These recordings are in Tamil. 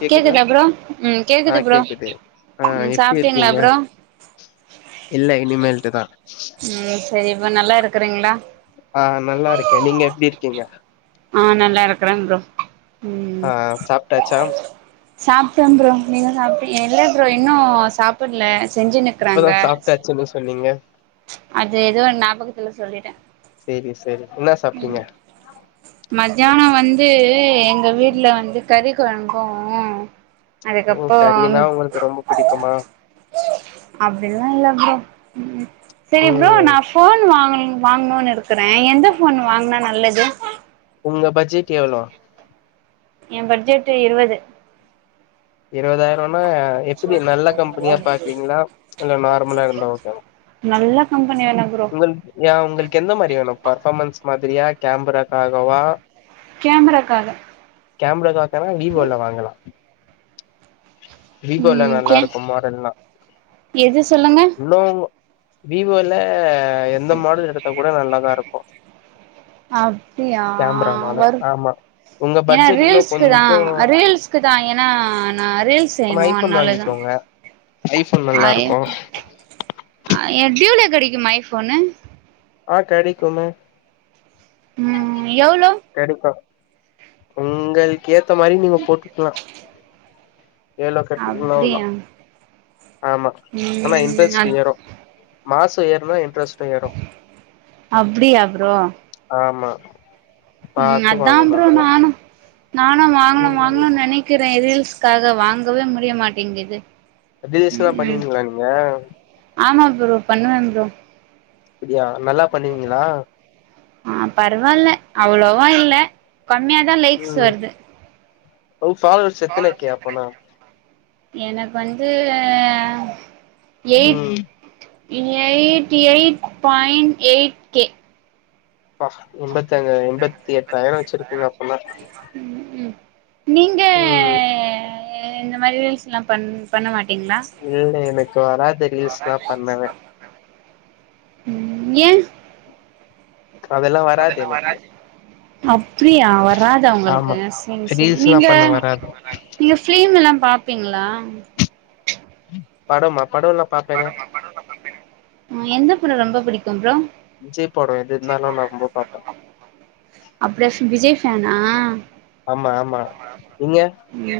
கேக்குதா ப்ரோ ம் ஆஹ் ப்ரோ கேக்குது ஆஹ் ம் எப்டி சாப்ட்டீங்களா இருக்கிங்க ப்ரோ இல்ல இனிமேல்ட்டுதா உம் சரி இப்ப நல்லா இருக்கறிங்ளா ஆஹ் நல்லா இருக்கே நீங்க எப்டி இருக் கிங்க ஆஹ் நல்லா இருக்கறேங் ப்ரோ ஆஹ் சாப்ட்டாச்சா சாப்ட்டே ப்ரோ நீங்க சாபடி இல்ல ப்ரோ இன்னு சாப்புட்ல செஞ்சுனுக்றாங்க இப்பதா சாப்ட்டாச்சுன்னு சொன்னீங்க அது ஏதோ நாபகத் துல சொல்லிட்டெ சேரி செரி என்னா சாப்டிங்க மத்யானொ வந்தூ எங்க வீட்ல வந்து கறிக் கொழம்பு ஓ அதுக்கப்பறோ கறினா உங்களுக்கு ரொம்ப பிடிக்குமா அப்டில்லா இல்ல ப்ரோ ம் ம் செரி ப்ரோ ம் நா ஃபோன் வாங்கனே வாங்னுன் இருக்கறே எந்த ஃபோன் வாங்னா நல்லது உங்க பட்ஜெட் எவ்ளோ எ பட்ஜெட்டு இருவது இருவதாயிரோனா எப்புடி நல்ல கம்பெனியா பாக்கறீங்களா இல்ல நார்மலா இருந்தா ஓகே வா நல்ல கம்பெனி வேணு ப்ரோ உங்கள் ஏ உங்களுக்கு எந்த மாரி வேணு பர்ஃபாமென்ஸ் மாதிரியா கேம்பராக்காகவா கேமராக்காக கேமராக்காகனா வீவோல வாங்கலா வீகோல ம் கே நல்லாருக்கு மாடல்லா எது சொல்லுங்க இன்னு வீவோல அ எந்த மாடல் எடுத்தா கூட நல்லா தா இருக் அப்டியா கேமரானால வரு ஆமா உங்க ஏனா பட்ஜெட் இன்னு ரீல்ஸ்கு தா கொஞ்சோ அ ரீல்ஸ்கு தா ஏனா ஆமா ஐஃபோன் வாங்கிக்கோங்க ஐஃபோன் நல்லாருக்கு எ டியூல கெடக்குமா ஐஃபோனு ஆ கெடைக்குமே ம் எவ்ளோ உங்கள்கே த்த மாரி நீங்க போட்டுக்லா எவ்ளோ கட்டிக்கினு அவுள்தா அப்டியா ஆமா ஆனா ம் அ இன்ரஸ்ட் ஏறு மாச ஏறுனா இன் அப்டியா ப்ரோ ஆமா ம் பாத்து அதா வாங்கணு ப்ரோ அதெல்லா நானோ நானோ வாங்கனோ ம் வாங்கனோ நெனைக்கு அதா ஏ ரீல்ஸ்காக வாங்கவே முடிய மாட்டிங்குது அதீரசோலா பண்ணிடுவீங்களா நீங்க ஆமா ப்ரோ பண்ணுவே ப்ரோ அப்டியா நல்லா பண்ணுவீங்களா ம் பரவால்ல அவ்ளோவா இல்ல கம்மியாதா லைக்ஸ் வருது உ ஃபாலோவர்ஸ் எத்தன கே அப்பனா எனக்கு வந்து அ ம் eight eighty eight point eight K பா தங்க எண்பத்தி எட்டாயிரம் வச்சிருக்கீங்க அப்பனா ம் ம் ம் அ இந்த மாரி ரீல்ஸ் எல்லாம் பன் பண்ண மா இல்ல எனக்கு வராது ரீல்ஸ்லா பண்ணவே ம் ஏ காலெல்லா வராதே அப் ஃப்ரீ ஆ வராதா உங்களுக்கு சீன் செரி ரீல்ஸ்லா நீங்க பண்ண வராது நீங்க ஃப்ரீம் எல்லாம் பாப்பிங்ளா படமா படொல்லா பாப்பேனே ம் எந்த புட ரொம்ப புடிக்கும் ப்ரோ விஜய் படோ எது இருந்தாலு நா ரொம்ப பாப்பே அப்டியாஃப் விஜய் ஃபேனா ஆமா ஆமா நீங்க ம்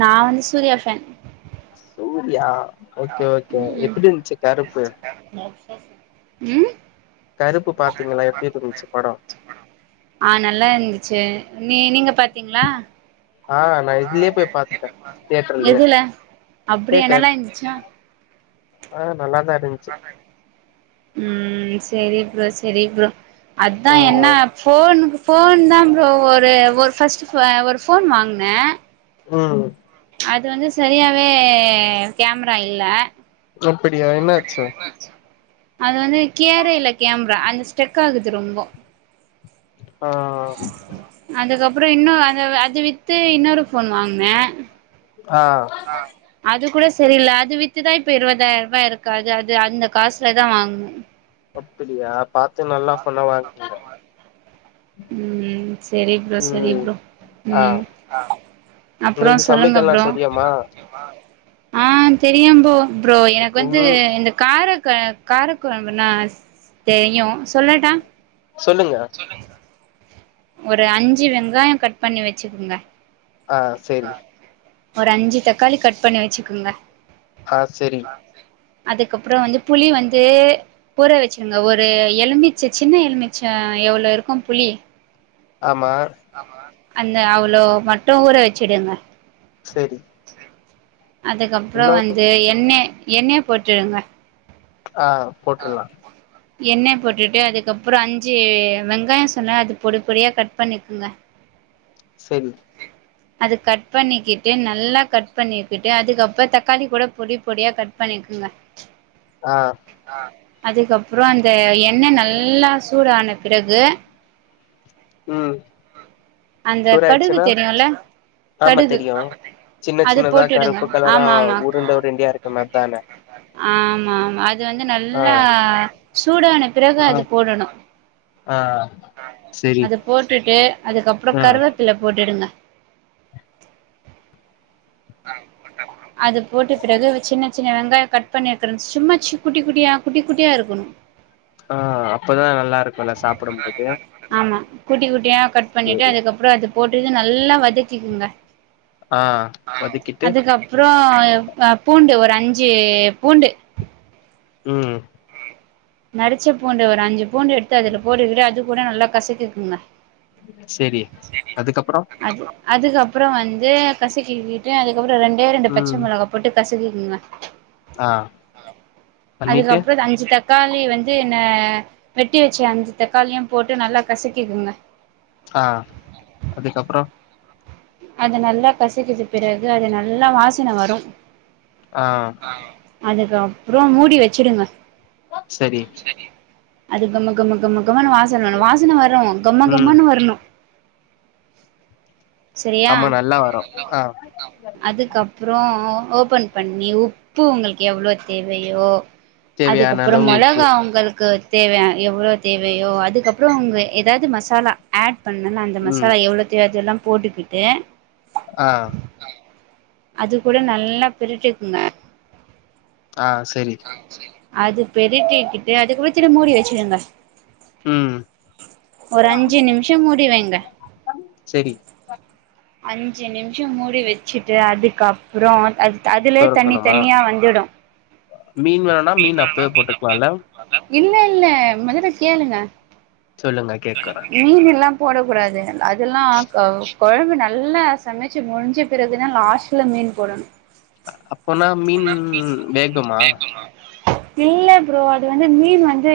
நா வந்து Suriya fan Suriya okay okay ம் ம் எப்டி இருந்துச்சு கருப்பு ம் கருப்பு பாத்தீங்களா எப்டி இருந்துச்சு படம் ஆ நல்லா இருந்துச்சு நீ நீங்க பாத் தீங்களா ஆ நா இதுலயே போய் பாத்துட்டே தியேட்டர்லயே எதுல அப்டியா தியேட்டர் நல்லா இருந்துச்சா ஆ நல்லாதா இருந்துச்சு ம் சேரி ப்ரோ சேரி ப்ரோ அதா ஆ என்ன ஃபோனு ஃபோன்தா ப்ரோ, ஒரு ஒரு ஃபர்ஸ்ட் ஒரு ஃபோன் வாங்கின உம் அது வந்து சரியாவே கேம்ரா இல்ல அப்டியா என்னாச்சு அது வந்து கியரே இல்ல கேம்ரா அந்த ஸ்டெக் ஆகுது ரொம்ப ஆ அதுக்கப் ப்றோ இன்னொ அந்த அது வி்த்து இன்னொரு ஃபோன் வாங்குனே ஆ அது கூட செரியில்ல அது வித்துதா இப்ப இருவதாயிர்ருபா இருக்குது அது அது அந்த காசுலதா வாங்னே அப்பிடியா பாத்து நல்லா சொன்னத வாங்கிவா உம் செரி ப்ரோ செரி ம் ப்ரோ ஆ உம் அப்றோ உங்களுக்கு சொல்லுங்க சமைக்கல்லா ப்ரோ தெரியுமா ஆஹ் தெரியு ப்ரோ ப்ரோ எனக்கு வந்து ம் இந்த காரக் க காரக் கொழம்புனா தெரியு சொல்லட்டா சொல்லுங்க ஒரு அஞ்சு வெங்காய கட் பண்ணி வச்சுக்குங்க ஆஹ் செரிங்க ஒரு அஞ்சு தக்காளி கட் பண்ணி வச்சுக்குங்க ஆ செரிங் அதுக்கப்ற வந்து புளி வந்து பூற வச்சுருங்க ஒரு எலுமிச்ச சின்ன எலுமிச்ச எவளோ இருக்கு புளி ஆமா அந்த அவ்ளோ மட்டு ஊற வச்சுடுங்க செரி அதுக்கப்ற இன்னு வந்து எண்ணய எண்ணய போட்டுருங்க ஆஹ் போட்றலா எண்ணெய போட்டுட்டு அதுக்கப்ற அஞ்சு வெங்காய சொன்னே அது பொடி பொடியா கட் பண்ணிக்குங்க செரிங் அது கட் பண்ணிக்கிட்டு நல்லா கட் பண்ணிக்கிட்டு அதுக்கப்ற தக்காளி கூட பொடி பொடியா கட் பண்ணிக்குங்க ஆ ஆஹ் அதுக்கப்ற அந்த எண்ண நல்லா சூடான பிறகு உம் அந்த கடுகு சூடாய்ர்ச்சுனா தெரியுல ஆமா கடுகு தெரியு சின்ன அது சின்னதா போட்டுடுங்க கருப்பு கலரா ஆமா ஆமா உருண்ட உருண்டயா இருக்கமே அதானே ஆமா ஆமா அத் து வந்து நல்லா சூடான பிறகு ஆ அது போடணு ஆ செரி அத போட்டுட்டு அதுக்கப்பறோ ஆ கருவேப்பில போட்டுடுங்க அது போட்டு பிறகு சின்ன சின்ன வெங்காயோ கட் பண்ணிருக்கறன் சும்மா ச்சு குட்டி குட்டியா குட்டி குட்டியா இருக்கணு ஆஹ் அப்ப தா நல்லாருக்குல்ல சாப்புடும்போது ஆமா குட்டி குட்டியா கட் பண்ணிட்டு சேரி அதுக்கப்புறோ [unintelligible] நல்லா வச் ஆ [unintelligible] வதக்கிட்டு அதுக்கப்ரோ ஆஹ் பூண்டு ஒரு அஞ்சு பூண்டு உம் நரிச்ச பூண்டு ஒரு அஞ்சுப் பூண்டு எடுத்த அதுல [unintelligible] அது கூட நல்லா கசக்கிகுங்க செரி அதுக்கப்றோ அது அதுக்கப் அப்புறம் வந்து கக்கிட்டு அது கூட ரெண்டே ரெண்டு பச்ச மிளகா போட்டு கசக்கி உம் ஆஹ் பண்ணிட்டு அதுக்கப்புறோ அஞ்சு தக்காளி வந்து என்ன வெட்டி வச்சு அந்த தக்காளியும் போட்டு நல்லா கசக்கிக்குங்க ஆஹ் அதுக்கப்புறம் அது நல்லா கசிக்குது பிறகு அது நல்லா வாசின வரும் ஆஹ் அதுக்கு அப்புறம் மூடி வச்சுடுங்க சரி அது கம கம கம கமான் வாசன் வனு வாசன வரு கம ம் கமனு வரணு சரியா ஆமா நல்லா வரு ஆ அதுக்கப்றோ ஓபன் பண்ணி உப்பு உங்கள்க்கு எவ்ளோ தேவையோ தேவையான அதுக்கப்றொ அளவு உப்பு மொளகா உங்களுக்கு தேவைையான் எவ்ளோ தேவையோ அதுக்கப்றொ உங்க ஏதாவது மசாலா ஆட் பண்ணுன் அந்த ம் மசாலா எவ்ளோ தேவயாசெல்லம் போட்டுகிட்டு ஆ அது கூட நல்லா பிரிட்டுக்ங்க ஆஹ் செரி அது பெருட்டிக்கிட்டு அதுக் வச்சிடு மூடி வச்சிடுங்க ம் ஒரு அஞ்சி நிம்ஷொ மூடி வைங்க சரி அஞ்சி நிம்ஷொ மூடி வச்சிட்டு அதுக்கப்றொ அத் த அதுலே தண்ணி தொறக்கணுமா தனியா வந்துடு மீன் வேணுனா மீன் அப்பயே போட்ருக்லால்ல இல்ல இல்ல மொதல்ல கேளுங்க சொல்லுங்க கேக்குற மீனெல்லாம் போடக்கூடாதுங்க அதெல்லா க கொழம்பு நல்லா சமச்சு முடிஞ்ச பிறகுதா லாஸ்ட்ல மீன் போடணு அப்போனா மீன் வேகுமா இல்ல ப்ரோ அது வந்து மீன் வந்து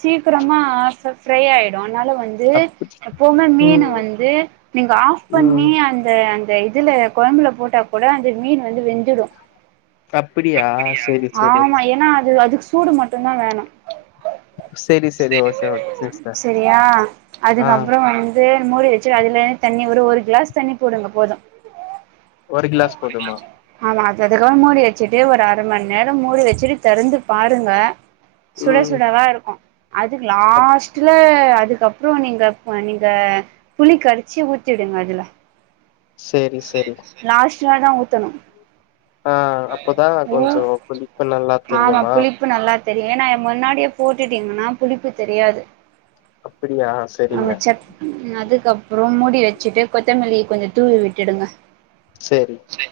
சீக்கிரமா ஃப் ஃப்ரை ஆய்டு அத்னால வந்து அப் எப்பவுமே மீன் ம் வந்து நீங்க ஆஃப் ம் பண்ணி அந்த ந்த இதுல கொழம்புல போட்டா கூட அந்த மீன் வந்து வெந்துடு அப்டியா சேரி சேரி ஆமா ஏன்னா அது அதுக் சூடு மட்டுந்தா வேணு சரி சரி ஓகே ஓகே சிஸ்டர் செரியா ஆ அதுக்கப்றொ வந்து மூடி வெ சு அதில்ல தண்ணி ஒரு ஒரு கிளாஸ் தண்ணி போடுங்க போதும் ஒரு கிளாஸ் போதுமா யதுக மூடி வெச்சிட்டு ஒரு அர மணி நேரம் மூடி வெச்சுரு தெறந்து பாருங்க சுட ம் சுடவாருக்கும் அது லாஸ்ட்ல அதுக் கப்றம் நீங்க ப நீங்க புழி கறச்சி ஊத்திடுங் அதுல செரி செரி [unintelligible] தான் ஊத்தணும் ஆஹ் அப்பதா கொஞ்சொ கொஞ் புளிப்பு நல்லா ஆமா தெரியுமா புளிப்பு நல்லா தெரியு நா எ முன்னாடியே போட்டுட்டிங்ன்னா புளிப்பு தெரியாது அப்டியா செரிங்க அமைச்சர் ம் அதுக் க்கப்புறம் மூடி வெச்சிட்டு கொத்தமல்லி கொஞ் தூவி விட்டுடுங்க செரி சரி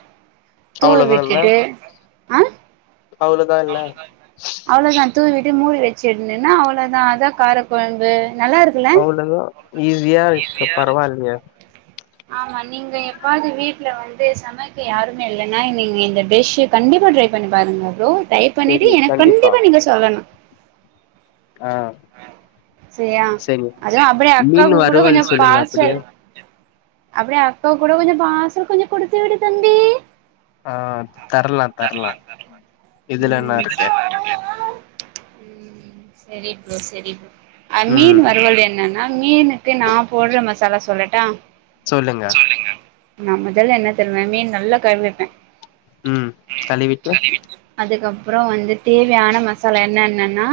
அவ்ளோதா சொல்லுங்க இல்ல சிஸ்டர் ஆஹ் அவ்ளோதா இல்ல அவ்ளொதான் தூவிட்டு மூடி வெச்சிட்ணுன்னா அவ்ளோதா அதா காரக்கொழம்பு அவ்ளோதா ஈஸியா இருக்கு பரவால்லியே ஆமா நீங்க எப்பாவ்து வீட்ல வந்து சமைக்க யாருமே இல்லன்னா இங்க நீங்க இந்த டிஷ் கண்டிப்பா ட்ரை பண்ணி பாருங்க ப்ரோ டிரை பண்ணிட்டு எனக் கண்டிப்பா நீங்க சொல்லணு ஆ ஆஹ் செரி மீன் வறுவல் சொல்லுங்க அப்டியே [unintelligible] அப்டியே அக்காவுக் கூட கொஞ்சொ பாச கொஞ்சொ கொடுத்து விடு தம்பி ஹா தர்லா தர்லா இதுல என்னாருக்கு ஊம் சரிப்ரோ சரிப்ரொ அம்மீன் ம் வருவல் என்னன் ஆ மீனுக்கு நா போட்ற மசாலா சொல்லட்டா சொல்லுங்க நா முதல்ல என்ன தெர்மே மீன் நல்லா கல்விப்பேன் ஹும் கலிவிட்டு கப்புறம் வந்து தேவயான மசாலா என்ன என்னன்னா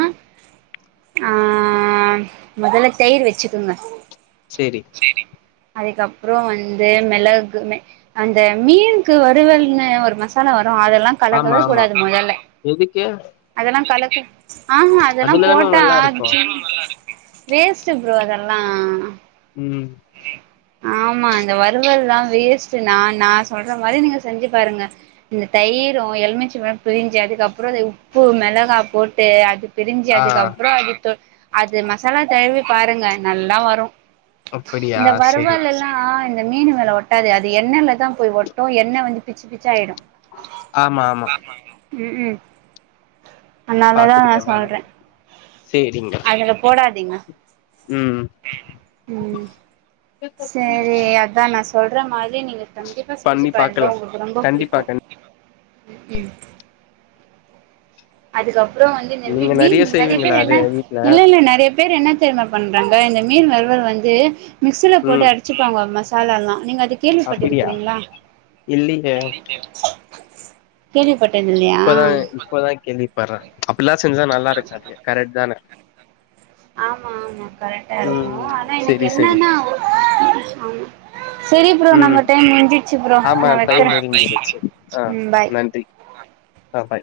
ஆஹ் மொதல்ல தயிர் வெச்சுக்குங்க செரி அதுக்கப் அப்றம் வந்து மிளகு மெ அந்த மீன்க்கு வருவல்னு ஒரு மசாலா வந் அதெல்லா ஆமா கலக்கவே ஆமா கூடாது மொதல்ல எதுக்கு அதெல்லா கலக் கு ஆஹா அதெல்லாம் அதுலதான போட்டா நல்லா இருக்கு வேஸ்ட்டு ப்ரோ அதெல்லா ம் ஆமா இந்த வறுவல்லா வேஸ்ட்டு நா நா சொல்ற மாரி நீங்க செஞ்சு பாருங்க இந்த தயிரு எலுமிச்ச பழொ பிழிஞ்சு அதுக்கப்றொ அத உப்பு மெளகா போட்டு அது பிரிஞ்சு ஆ அதுக்கப்றொ அது தொ அது மசாலா தடவி பாருங்க நல்லா வரு அப்படியா சேரி லா இந்த மீன் மேல ஒட்டாது அது எண்ணெலதா போய் ஒட்டு எண்ணெ வந்து பிச்சு பிச்சாய்டு ஆமா ஆமா ம் ம் அனாலதா நா பாத்துருக்கே நானு சொல்ற சேரிங்க அதுல போடாதீங்க ம் ம் செரி அதா நா சொல்ற மாரி யே நீங்க கண்டிப்பா செஞ்சு பண்ணி பாருங்க பாக்கலா உங்களுக்கு ரொம்ப கண்டிப்பா புடிக்கு கண் ம் அதுக்கப் றோ வந்து நெறைய நீங்க மீன் நெறைய செய்வீங்களா பேர் அது என்ன வீட்ல இல்ல இல்ல நெறைய பேர் என்ன தெரிமா பண்றாங்க இந்த மீன் வறுவல் வந்து மிக்ஸ் போட்டு ம் அடிச்சுப்பாங்க ம சாலாலா நீங்க இது கேள்விப்பட்டு அப்டியா இருக்குறீங்களா இல்லியே கேள்விப்பட் இப்பதாங்க இப்பதா கேள்விப்பட்ற இப்டிலா செஞ்சா நல்லா இருக்காது கரெக்ட் தான ஆமா ஆமா கரெக்ட்டா இருக்கு ம் ஆனா எனக்கு செரி செரி என்னன்னா ஆ செரி ப்ரோ நம்ம ம் டைம் முஞ்சிச்சு ப்ரோ ஆமா நா வக்கிற டைம் முடிஞ்சிருச்சு ஆ ம் பாய் நன்றி ஆ பாய்